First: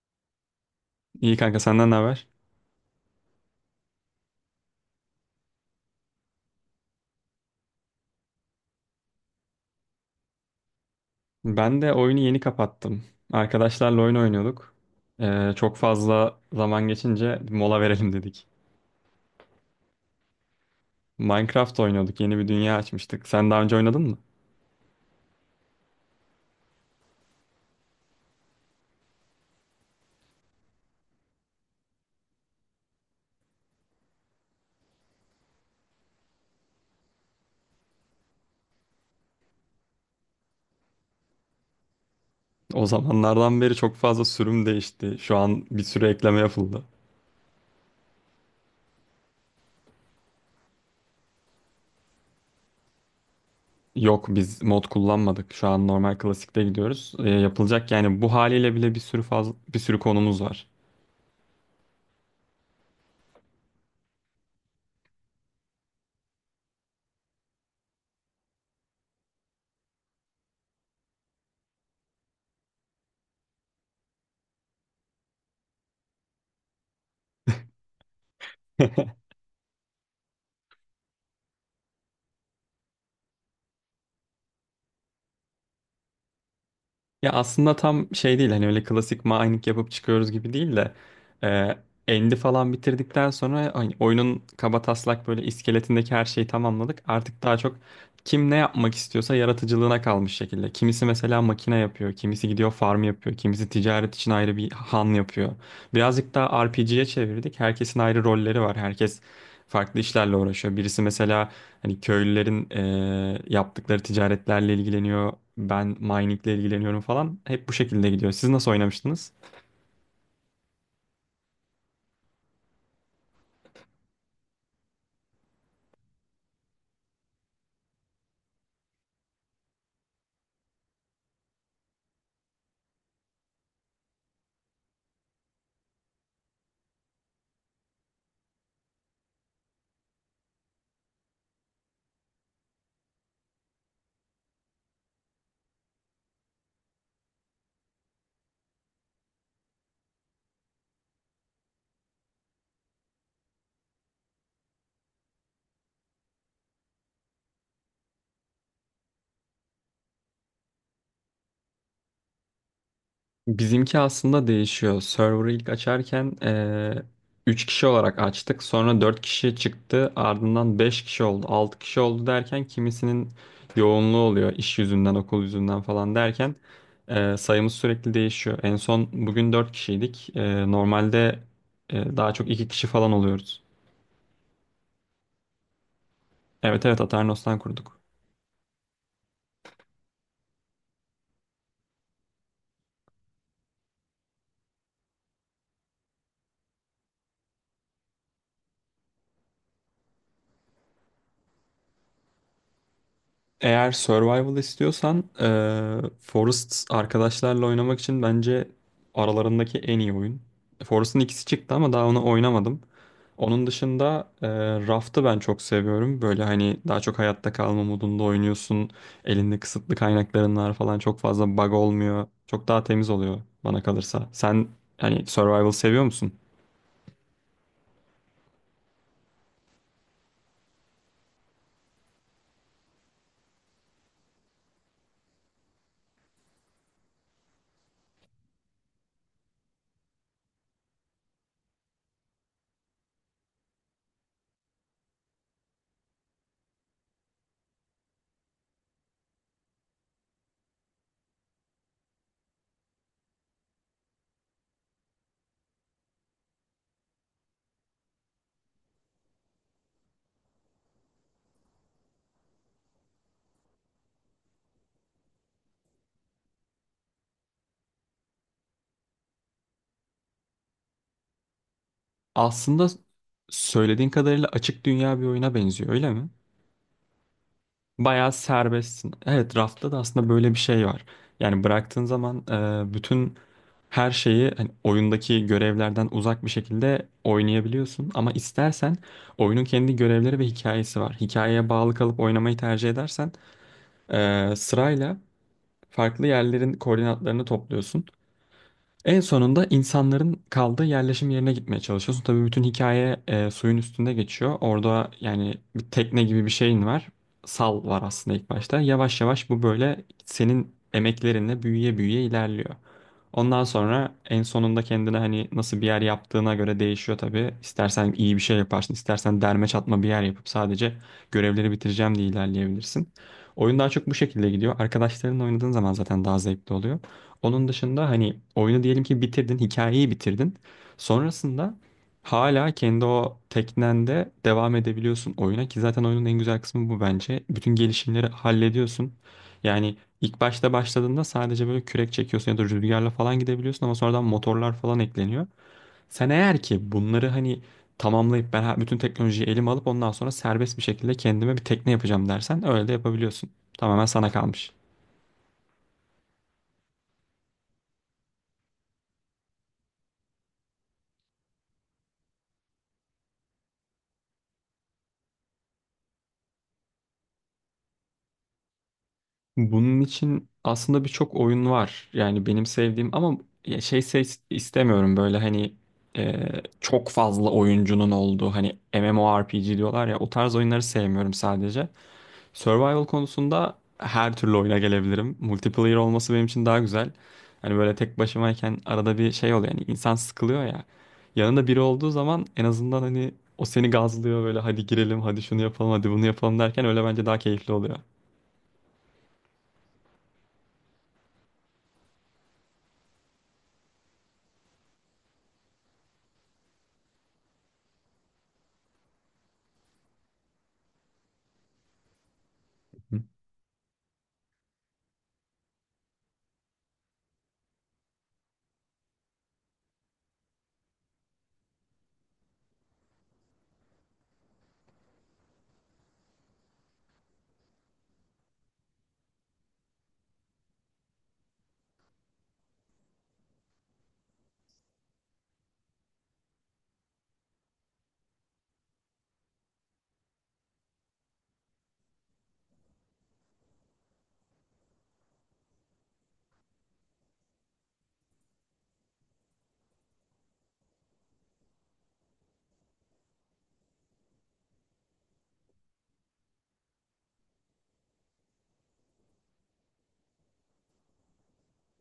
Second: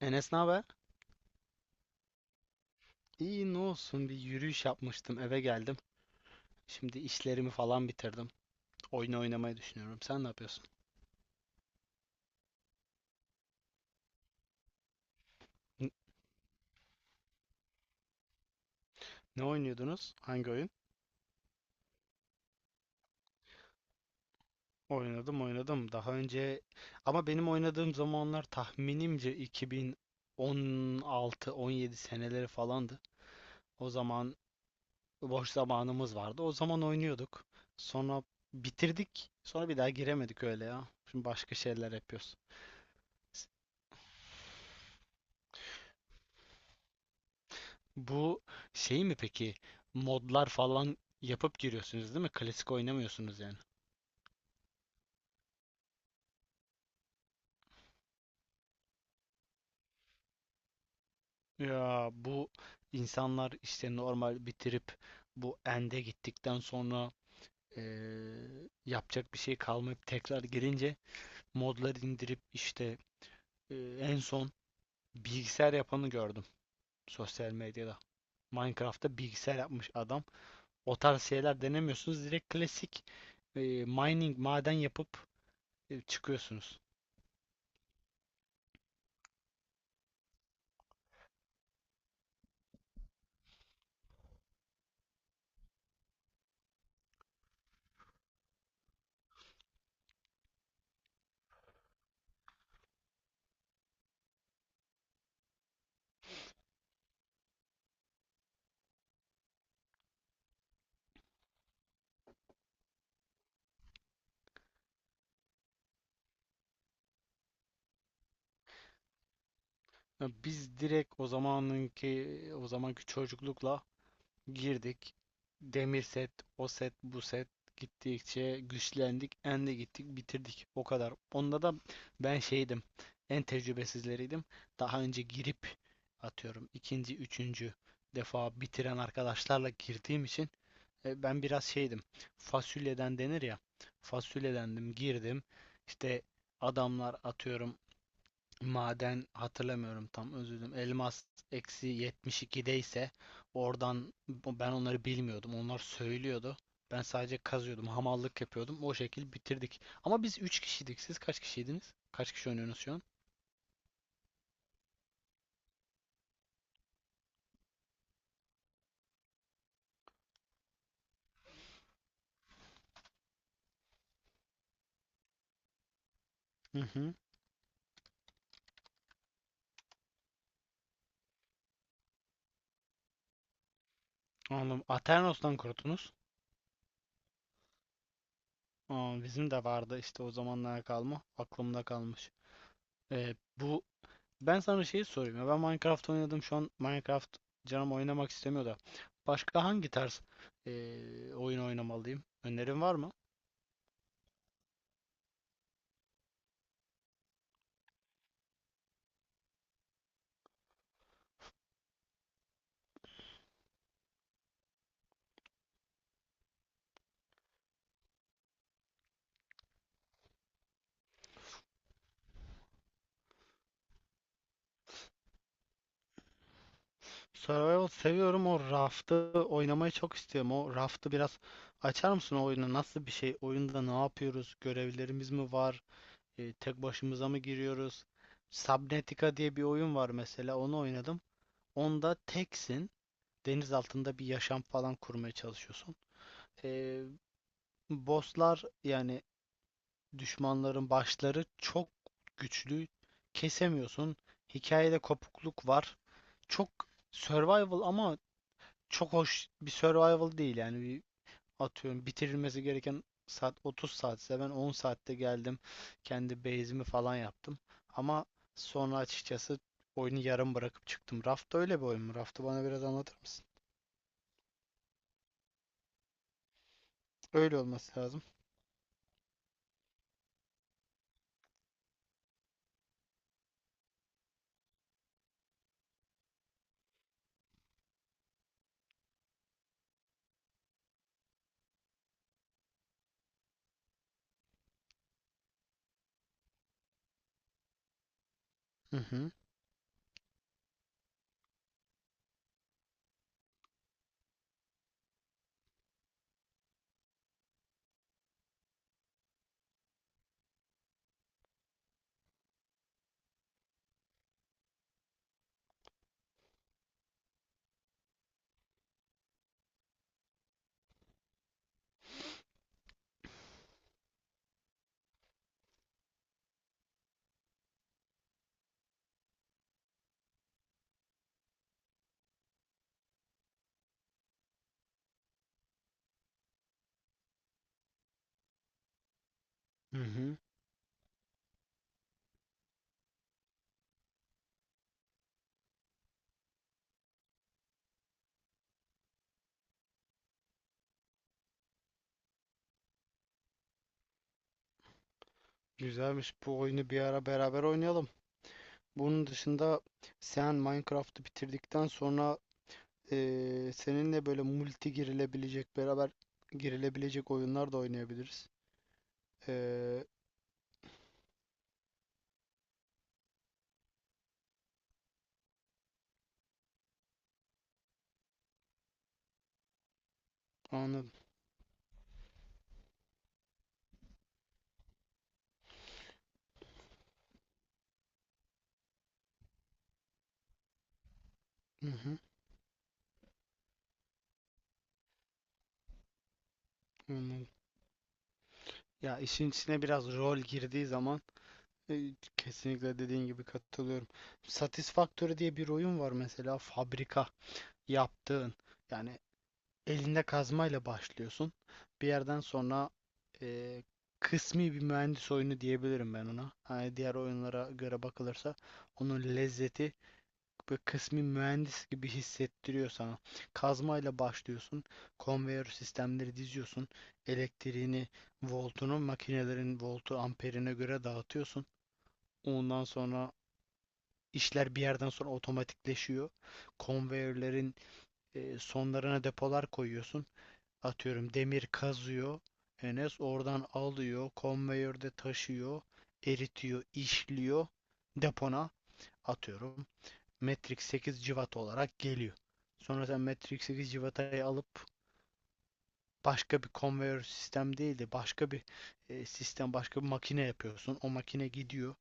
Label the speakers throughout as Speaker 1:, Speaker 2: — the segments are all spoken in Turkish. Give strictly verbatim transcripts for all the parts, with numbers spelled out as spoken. Speaker 1: Enes ne haber?
Speaker 2: İyi kanka, senden ne haber?
Speaker 1: İyi ne olsun, bir yürüyüş yapmıştım, eve geldim. Şimdi işlerimi falan bitirdim. Oyun oynamayı düşünüyorum. Sen ne yapıyorsun?
Speaker 2: Ben de oyunu yeni kapattım. Arkadaşlarla oyun oynuyorduk. Ee, çok
Speaker 1: N-
Speaker 2: fazla zaman geçince mola verelim dedik.
Speaker 1: Ne oynuyordunuz? Hangi oyun?
Speaker 2: Minecraft oynuyorduk. Yeni bir dünya açmıştık. Sen daha önce oynadın mı?
Speaker 1: Oynadım, oynadım. Daha önce, ama benim oynadığım zamanlar tahminimce iki bin on altı-on yedi seneleri falandı. O zaman boş zamanımız vardı. O zaman oynuyorduk. Sonra bitirdik. Sonra bir daha giremedik, öyle ya. Şimdi başka şeyler yapıyoruz.
Speaker 2: O zamanlardan beri çok fazla sürüm değişti. Şu an bir sürü ekleme yapıldı.
Speaker 1: Bu şey mi peki? Modlar falan yapıp giriyorsunuz, değil mi? Klasik oynamıyorsunuz yani.
Speaker 2: Yok, biz mod kullanmadık. Şu an normal klasikte gidiyoruz. Ee, yapılacak yani, bu haliyle bile bir sürü fazla bir sürü konumuz var.
Speaker 1: Ya bu insanlar işte normal bitirip bu end'e gittikten sonra eee, yapacak bir şey kalmayıp tekrar girince modları indirip işte eee, en son bilgisayar yapanı gördüm sosyal medyada. Minecraft'ta bilgisayar yapmış adam. O tarz şeyler denemiyorsunuz. Direkt klasik eee, mining maden yapıp e, çıkıyorsunuz.
Speaker 2: Ya aslında tam şey değil, hani öyle klasik mining yapıp çıkıyoruz gibi değil de e, End'i falan bitirdikten sonra hani oyunun kaba taslak böyle iskeletindeki her şeyi tamamladık. Artık daha çok kim ne yapmak istiyorsa yaratıcılığına kalmış şekilde. Kimisi mesela makine yapıyor, kimisi gidiyor farm yapıyor, kimisi ticaret için ayrı bir han yapıyor. Birazcık daha R P G'ye çevirdik. Herkesin ayrı rolleri var. Herkes farklı işlerle uğraşıyor. Birisi mesela hani köylülerin eee, yaptıkları ticaretlerle ilgileniyor. Ben miningle ilgileniyorum falan. Hep bu şekilde gidiyor. Siz nasıl oynamıştınız?
Speaker 1: Ya biz direkt o zamanınki o zamanki çocuklukla girdik. Demir set, o set, bu set, gittikçe güçlendik, endi gittik, bitirdik. O kadar. Onda da ben şeydim. En tecrübesizleriydim. Daha önce girip atıyorum ikinci, üçüncü defa bitiren arkadaşlarla girdiğim için e, ben biraz şeydim. Fasulyeden denir ya. Fasulyedendim, girdim. İşte adamlar atıyorum maden hatırlamıyorum tam, özür dilerim. Elmas eksi yetmiş ikide ise, oradan ben onları bilmiyordum. Onlar söylüyordu. Ben sadece kazıyordum. Hamallık yapıyordum. O şekil bitirdik. Ama biz üç kişiydik. Siz kaç kişiydiniz? Kaç kişi oynuyorsunuz şu an?
Speaker 2: Bizimki aslında değişiyor. Server'ı ilk açarken eee üç kişi olarak açtık. Sonra dört kişi çıktı. Ardından beş kişi oldu, altı kişi oldu derken kimisinin yoğunluğu oluyor, iş yüzünden, okul yüzünden falan derken
Speaker 1: Hı hı.
Speaker 2: eee, sayımız sürekli değişiyor. En son bugün dört kişiydik. Eee, normalde eee, daha çok iki kişi falan oluyoruz.
Speaker 1: Anladım. Aternos'tan kurtunuz.
Speaker 2: Evet evet, Aternos'tan kurduk.
Speaker 1: Aa, bizim de vardı işte, o zamanlara kalma. Aklımda kalmış. Ee, bu Ben sana şeyi sorayım ya. Ben Minecraft oynadım. Şu an Minecraft canım oynamak istemiyor da. Başka hangi tarz eee oyun oynamalıyım? Önerin var mı?
Speaker 2: Eğer survival istiyorsan eee Forest, arkadaşlarla oynamak için bence aralarındaki en iyi oyun. Forest'ın ikisi çıktı ama daha onu oynamadım. Onun dışında eee, Raft'ı ben çok seviyorum. Böyle hani daha çok hayatta kalma modunda oynuyorsun. Elinde kısıtlı kaynakların var falan, çok fazla bug olmuyor. Çok daha temiz oluyor bana kalırsa. Sen hani survival seviyor musun?
Speaker 1: Survival seviyorum. O Raft'ı oynamayı çok istiyorum. O Raft'ı biraz açar mısın, o oyunu? Nasıl bir şey? Oyunda ne yapıyoruz? Görevlerimiz mi var? Eee, tek başımıza mı giriyoruz? Subnautica diye bir oyun var mesela. Onu oynadım. Onda teksin. Deniz altında bir yaşam falan kurmaya çalışıyorsun. Eee Bosslar yani, düşmanların başları çok güçlü. Kesemiyorsun. Hikayede kopukluk var. Çok survival ama çok hoş bir survival değil yani. Bir atıyorum, bitirilmesi gereken saat otuz saatse ben on saatte geldim. Kendi base'imi falan yaptım. Ama sonra açıkçası oyunu yarım bırakıp çıktım. Raft öyle bir oyun mu? Raft'ı bana biraz
Speaker 2: Aslında
Speaker 1: anlatır mısın?
Speaker 2: söylediğin kadarıyla açık dünya bir oyuna benziyor, öyle mi?
Speaker 1: Öyle olması lazım.
Speaker 2: Bayağı serbestsin. Evet, rafta da aslında böyle bir şey var. Yani bıraktığın zaman e, bütün her şeyi hani oyundaki görevlerden uzak bir şekilde oynayabiliyorsun. Ama istersen oyunun kendi görevleri ve hikayesi var. Hikayeye bağlı kalıp oynamayı tercih edersen e, sırayla farklı yerlerin koordinatlarını topluyorsun.
Speaker 1: Hı
Speaker 2: En
Speaker 1: hı.
Speaker 2: sonunda insanların kaldığı yerleşim yerine gitmeye çalışıyorsun. Tabii bütün hikaye e, suyun üstünde geçiyor. Orada yani bir tekne gibi bir şeyin var. Sal var aslında ilk başta. Yavaş yavaş bu böyle senin emeklerinle büyüye büyüye ilerliyor. Ondan sonra en sonunda kendine hani nasıl bir yer yaptığına göre değişiyor tabii. İstersen iyi bir şey yaparsın, istersen derme çatma bir yer yapıp sadece görevleri bitireceğim diye ilerleyebilirsin. Oyun daha çok bu şekilde gidiyor. Arkadaşlarınla oynadığın zaman zaten daha zevkli oluyor. Onun dışında hani oyunu diyelim ki bitirdin, hikayeyi bitirdin. Sonrasında hala kendi o teknende devam edebiliyorsun oyuna ki zaten oyunun en güzel kısmı bu bence. Bütün gelişimleri hallediyorsun. Yani
Speaker 1: Hı hı.
Speaker 2: ilk başta başladığında sadece böyle kürek çekiyorsun ya da rüzgarla falan gidebiliyorsun ama sonradan motorlar falan ekleniyor. Sen eğer ki bunları hani tamamlayıp ben ha- bütün teknolojiyi elime alıp ondan sonra serbest bir şekilde kendime bir tekne yapacağım dersen öyle de yapabiliyorsun. Tamamen sana kalmış.
Speaker 1: Güzelmiş. Bu oyunu bir ara beraber oynayalım. Bunun dışında, sen Minecraft'ı bitirdikten sonra eee, seninle böyle multi girilebilecek, beraber girilebilecek oyunlar da oynayabiliriz.
Speaker 2: Bunun
Speaker 1: Eee
Speaker 2: için aslında birçok oyun var. Yani benim sevdiğim ama ya şey se- istemiyorum böyle hani e, çok fazla oyuncunun olduğu, hani MMORPG diyorlar ya, o tarz oyunları
Speaker 1: Anladım.
Speaker 2: sevmiyorum sadece. Survival konusunda her türlü oyuna gelebilirim. Multiplayer olması benim için daha güzel. Hani böyle tek başımayken arada bir şey oluyor, yani insan sıkılıyor ya. Yanında biri
Speaker 1: Hı
Speaker 2: olduğu
Speaker 1: hı,
Speaker 2: zaman en azından hani o seni gazlıyor böyle, hadi girelim, hadi şunu yapalım, hadi bunu yapalım derken, öyle bence daha
Speaker 1: anladım.
Speaker 2: keyifli oluyor.
Speaker 1: Ya işin içine biraz rol girdiği zaman e, kesinlikle dediğin gibi katılıyorum. Satisfactory diye bir oyun var mesela, fabrika yaptığın. Yani elinde kazmayla başlıyorsun. Bir yerden sonra
Speaker 2: Hı.
Speaker 1: eee, kısmi bir mühendis oyunu diyebilirim ben ona. Hani diğer oyunlara göre bakılırsa, onun lezzeti böyle kısmi mühendis gibi hissettiriyor sana. Kazmayla başlıyorsun. Konveyör sistemleri diziyorsun. Elektriğini, voltunu, makinelerin voltu, amperine göre dağıtıyorsun. Ondan sonra işler bir yerden sonra otomatikleşiyor. Konveyörlerin eee, sonlarına depolar koyuyorsun. Atıyorum demir kazıyor. Enes oradan alıyor, konveyörde taşıyor, eritiyor, işliyor, depona atıyorum. Matrix sekiz cıvat olarak geliyor. Sonra sen Matrix sekiz cıvatayı alıp başka bir konveyör sistem değil de başka bir e, sistem, başka bir makine yapıyorsun. O makine gidiyor,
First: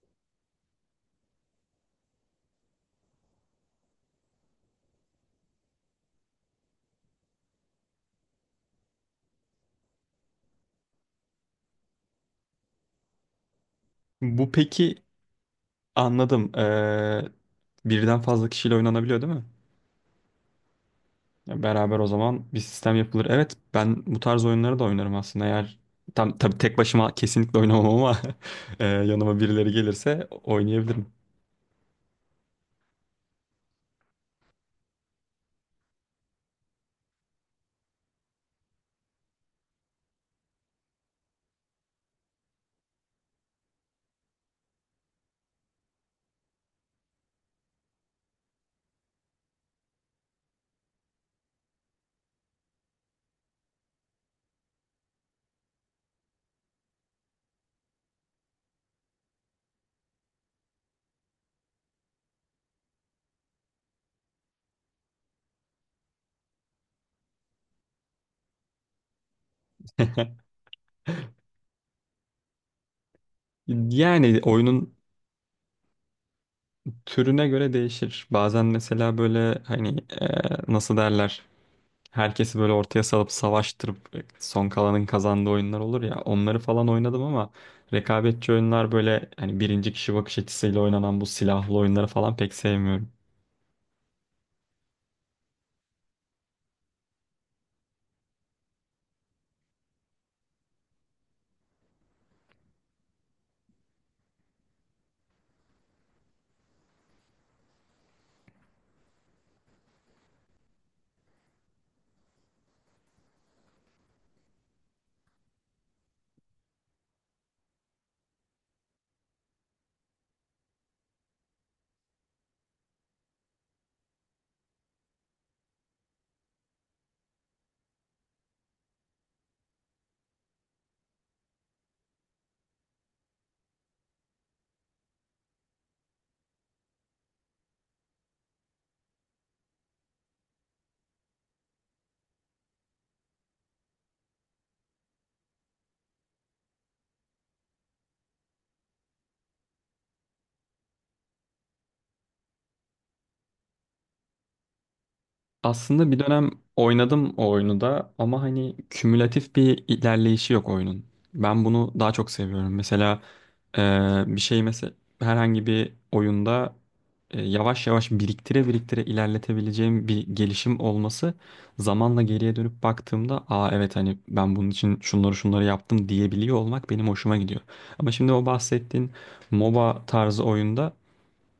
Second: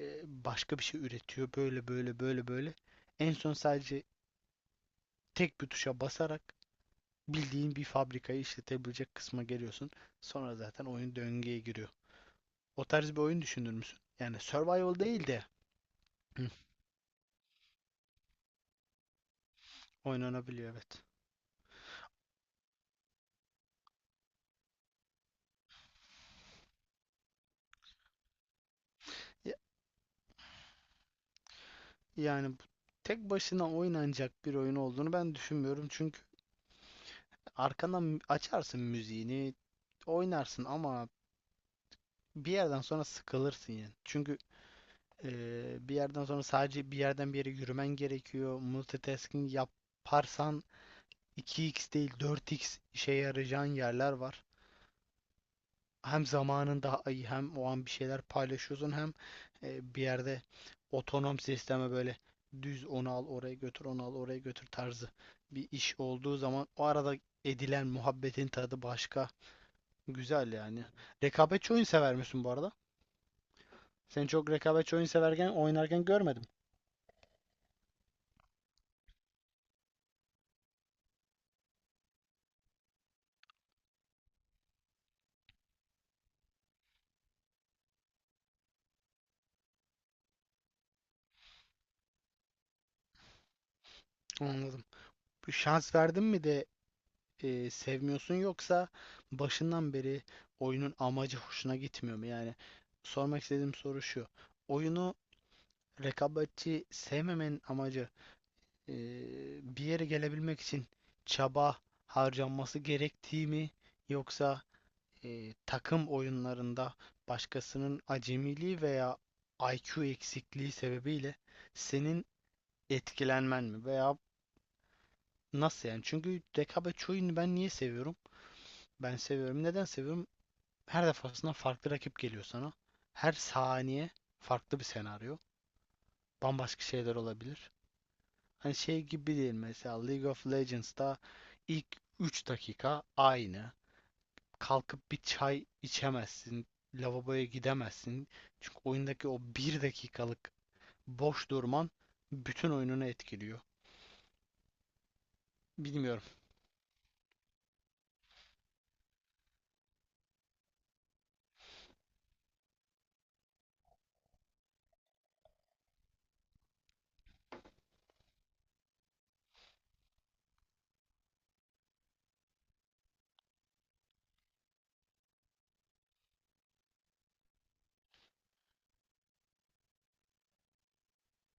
Speaker 1: e, başka bir şey üretiyor. Böyle böyle böyle böyle. En son sadece tek bir tuşa basarak bildiğin bir fabrikayı işletebilecek kısma geliyorsun. Sonra zaten oyun döngüye giriyor. O tarz bir oyun düşünür müsün? Yani
Speaker 2: Bu
Speaker 1: survival
Speaker 2: peki,
Speaker 1: değil de
Speaker 2: anladım. Ee, birden fazla kişiyle oynanabiliyor değil mi?
Speaker 1: oynanabiliyor, evet.
Speaker 2: Ya beraber o zaman bir sistem yapılır. Evet, ben bu tarz oyunları da oynarım aslında. Eğer tam tabii tek başıma kesinlikle oynamam ama e, yanıma
Speaker 1: Ya-
Speaker 2: birileri gelirse oynayabilirim.
Speaker 1: Yani bu tek başına oynanacak bir oyun olduğunu ben düşünmüyorum. Çünkü arkadan açarsın müziğini, oynarsın ama bir yerden sonra sıkılırsın yani. Çünkü eee, bir yerden sonra sadece bir yerden bir yere yürümen gerekiyor. Multitasking yaparsan iki x değil dört x işe yarayacağın yerler var. Hem zamanında ay- hem o an bir şeyler paylaşıyorsun, hem e, bir yerde otonom sisteme böyle düz onu al oraya götür, onu al oraya götür tarzı bir iş olduğu zaman, o arada edilen muhabbetin tadı başka. Güzel yani. Rekabetçi oyun sever misin bu arada? Seni
Speaker 2: Yani
Speaker 1: çok
Speaker 2: oyunun
Speaker 1: rekabetçi oyun severken oynarken görmedim.
Speaker 2: türüne göre değişir. Bazen mesela böyle hani e, nasıl derler, herkesi böyle ortaya salıp savaştırıp e, son kalanın kazandığı oyunlar olur ya, onları falan oynadım ama rekabetçi oyunlar, böyle hani birinci kişi bakış açısıyla oynanan bu silahlı oyunları falan pek sevmiyorum.
Speaker 1: Anladım. Bu şans verdin mi de e, sevmiyorsun, yoksa başından beri oyunun amacı hoşuna gitmiyor mu? Yani sormak istediğim soru şu. Oyunu rekabetçi sevmemenin amacı e, bir yere gelebilmek için çaba harcanması gerektiği mi, yoksa e, takım oyunlarında başkasının acemiliği veya I Q eksikliği sebebiyle senin etkilenmen mi, veya nasıl yani? Çünkü rekabetçi oyunu ben niye seviyorum? Ben seviyorum. Neden seviyorum? Her defasında farklı rakip geliyor sana. Her saniye farklı bir senaryo. Bambaşka şeyler olabilir. Hani şey gibi değil, mesela League of Legends'ta ilk üç dakika aynı. Kalkıp bir çay içemezsin, lavaboya gidemezsin. Çünkü oyundaki o bir dakikalık boş durman bütün oyununu etkiliyor.
Speaker 2: Aslında bir
Speaker 1: Bilmiyorum.
Speaker 2: dönem oynadım o oyunu da ama hani kümülatif bir ilerleyişi yok oyunun. Ben bunu daha çok seviyorum. Mesela e, bir şey mesela herhangi bir oyunda e, yavaş yavaş biriktire biriktire ilerletebileceğim bir gelişim olması, zamanla geriye dönüp baktığımda "Aa evet, hani ben bunun için şunları şunları yaptım" diyebiliyor olmak benim hoşuma gidiyor. Ama şimdi o bahsettiğin M O B A tarzı oyunda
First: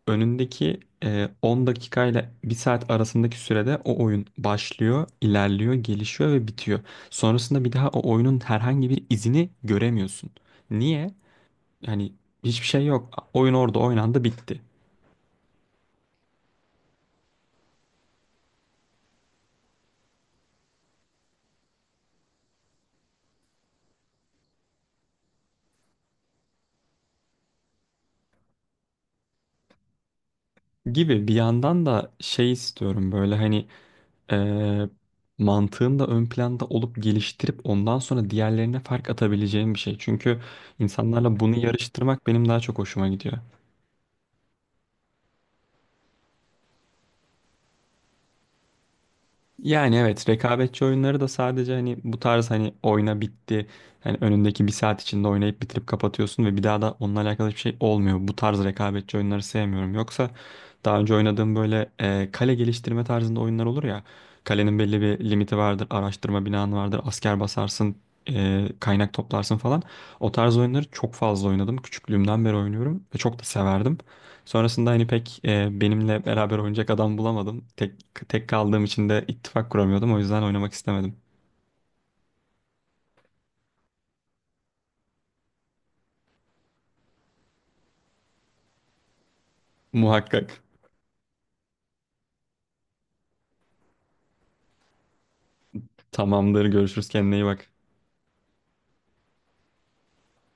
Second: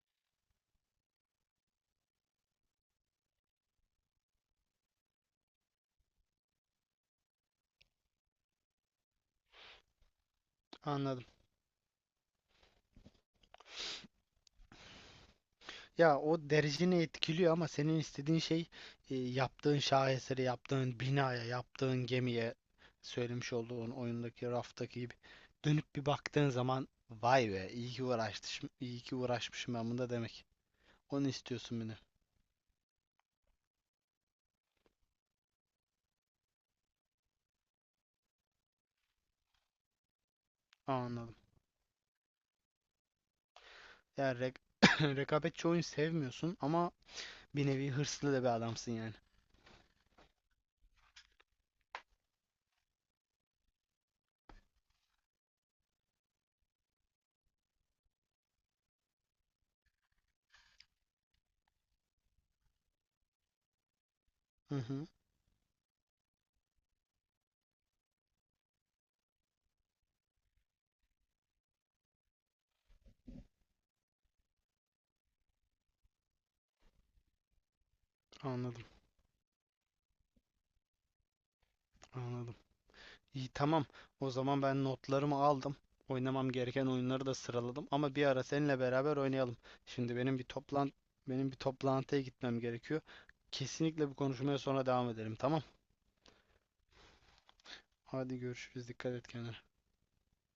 Speaker 2: önündeki e, on dakikayla bir saat arasındaki sürede o oyun başlıyor, ilerliyor, gelişiyor ve bitiyor. Sonrasında bir daha o oyunun herhangi bir izini göremiyorsun. Niye?
Speaker 1: Anladım.
Speaker 2: Yani hiçbir şey yok. Oyun orada oynandı, bitti.
Speaker 1: Ya o dereceni etkiliyor ama senin istediğin şey e, yaptığın şaheseri, yaptığın binaya, yaptığın gemiye, söylemiş olduğun oyundaki raftaki gibi dönüp bir baktığın zaman vay be, iyi ki uğraşmışım, iyi ki uğraşmışım ben bunda demek.
Speaker 2: Gibi
Speaker 1: Onu
Speaker 2: bir
Speaker 1: istiyorsun
Speaker 2: yandan
Speaker 1: beni.
Speaker 2: da şey istiyorum böyle hani e, mantığın da ön planda olup geliştirip ondan sonra diğerlerine fark atabileceğim bir şey. Çünkü
Speaker 1: Anladım.
Speaker 2: insanlarla bunu yarıştırmak benim daha çok hoşuma gidiyor.
Speaker 1: Yani rek rekabetçi oyun sevmiyorsun ama bir nevi hırslı da bir adamsın yani.
Speaker 2: Yani evet, rekabetçi oyunları da sadece hani bu tarz, hani oyna bitti. Hani önündeki bir saat içinde oynayıp bitirip kapatıyorsun ve bir daha da onunla alakalı hiçbir şey olmuyor. Bu tarz rekabetçi oyunları sevmiyorum. Yoksa daha önce oynadığım böyle e, kale geliştirme tarzında oyunlar olur ya.
Speaker 1: Hı
Speaker 2: Kalenin belli
Speaker 1: hı,
Speaker 2: bir limiti vardır, araştırma binanı vardır, asker basarsın, e, kaynak toplarsın falan. O tarz oyunları çok fazla oynadım. Küçüklüğümden beri oynuyorum ve çok da severdim. Sonrasında hani pek e, benimle beraber oynayacak adam bulamadım. Tek tek
Speaker 1: anladım,
Speaker 2: kaldığım için de ittifak kuramıyordum. O yüzden oynamak istemedim.
Speaker 1: anladım. İyi, tamam. O zaman ben notlarımı aldım. Oynamam gereken oyunları da sıraladım ama bir ara seninle beraber oynayalım. Şimdi benim bir
Speaker 2: Muhakkak.
Speaker 1: toplan benim bir toplantıya gitmem gerekiyor. Kesinlikle bu konuşmaya sonra devam edelim. Tamam.
Speaker 2: Tamamdır. Görüşürüz. Kendine iyi bak.
Speaker 1: Hadi görüşürüz. Dikkat et kendine.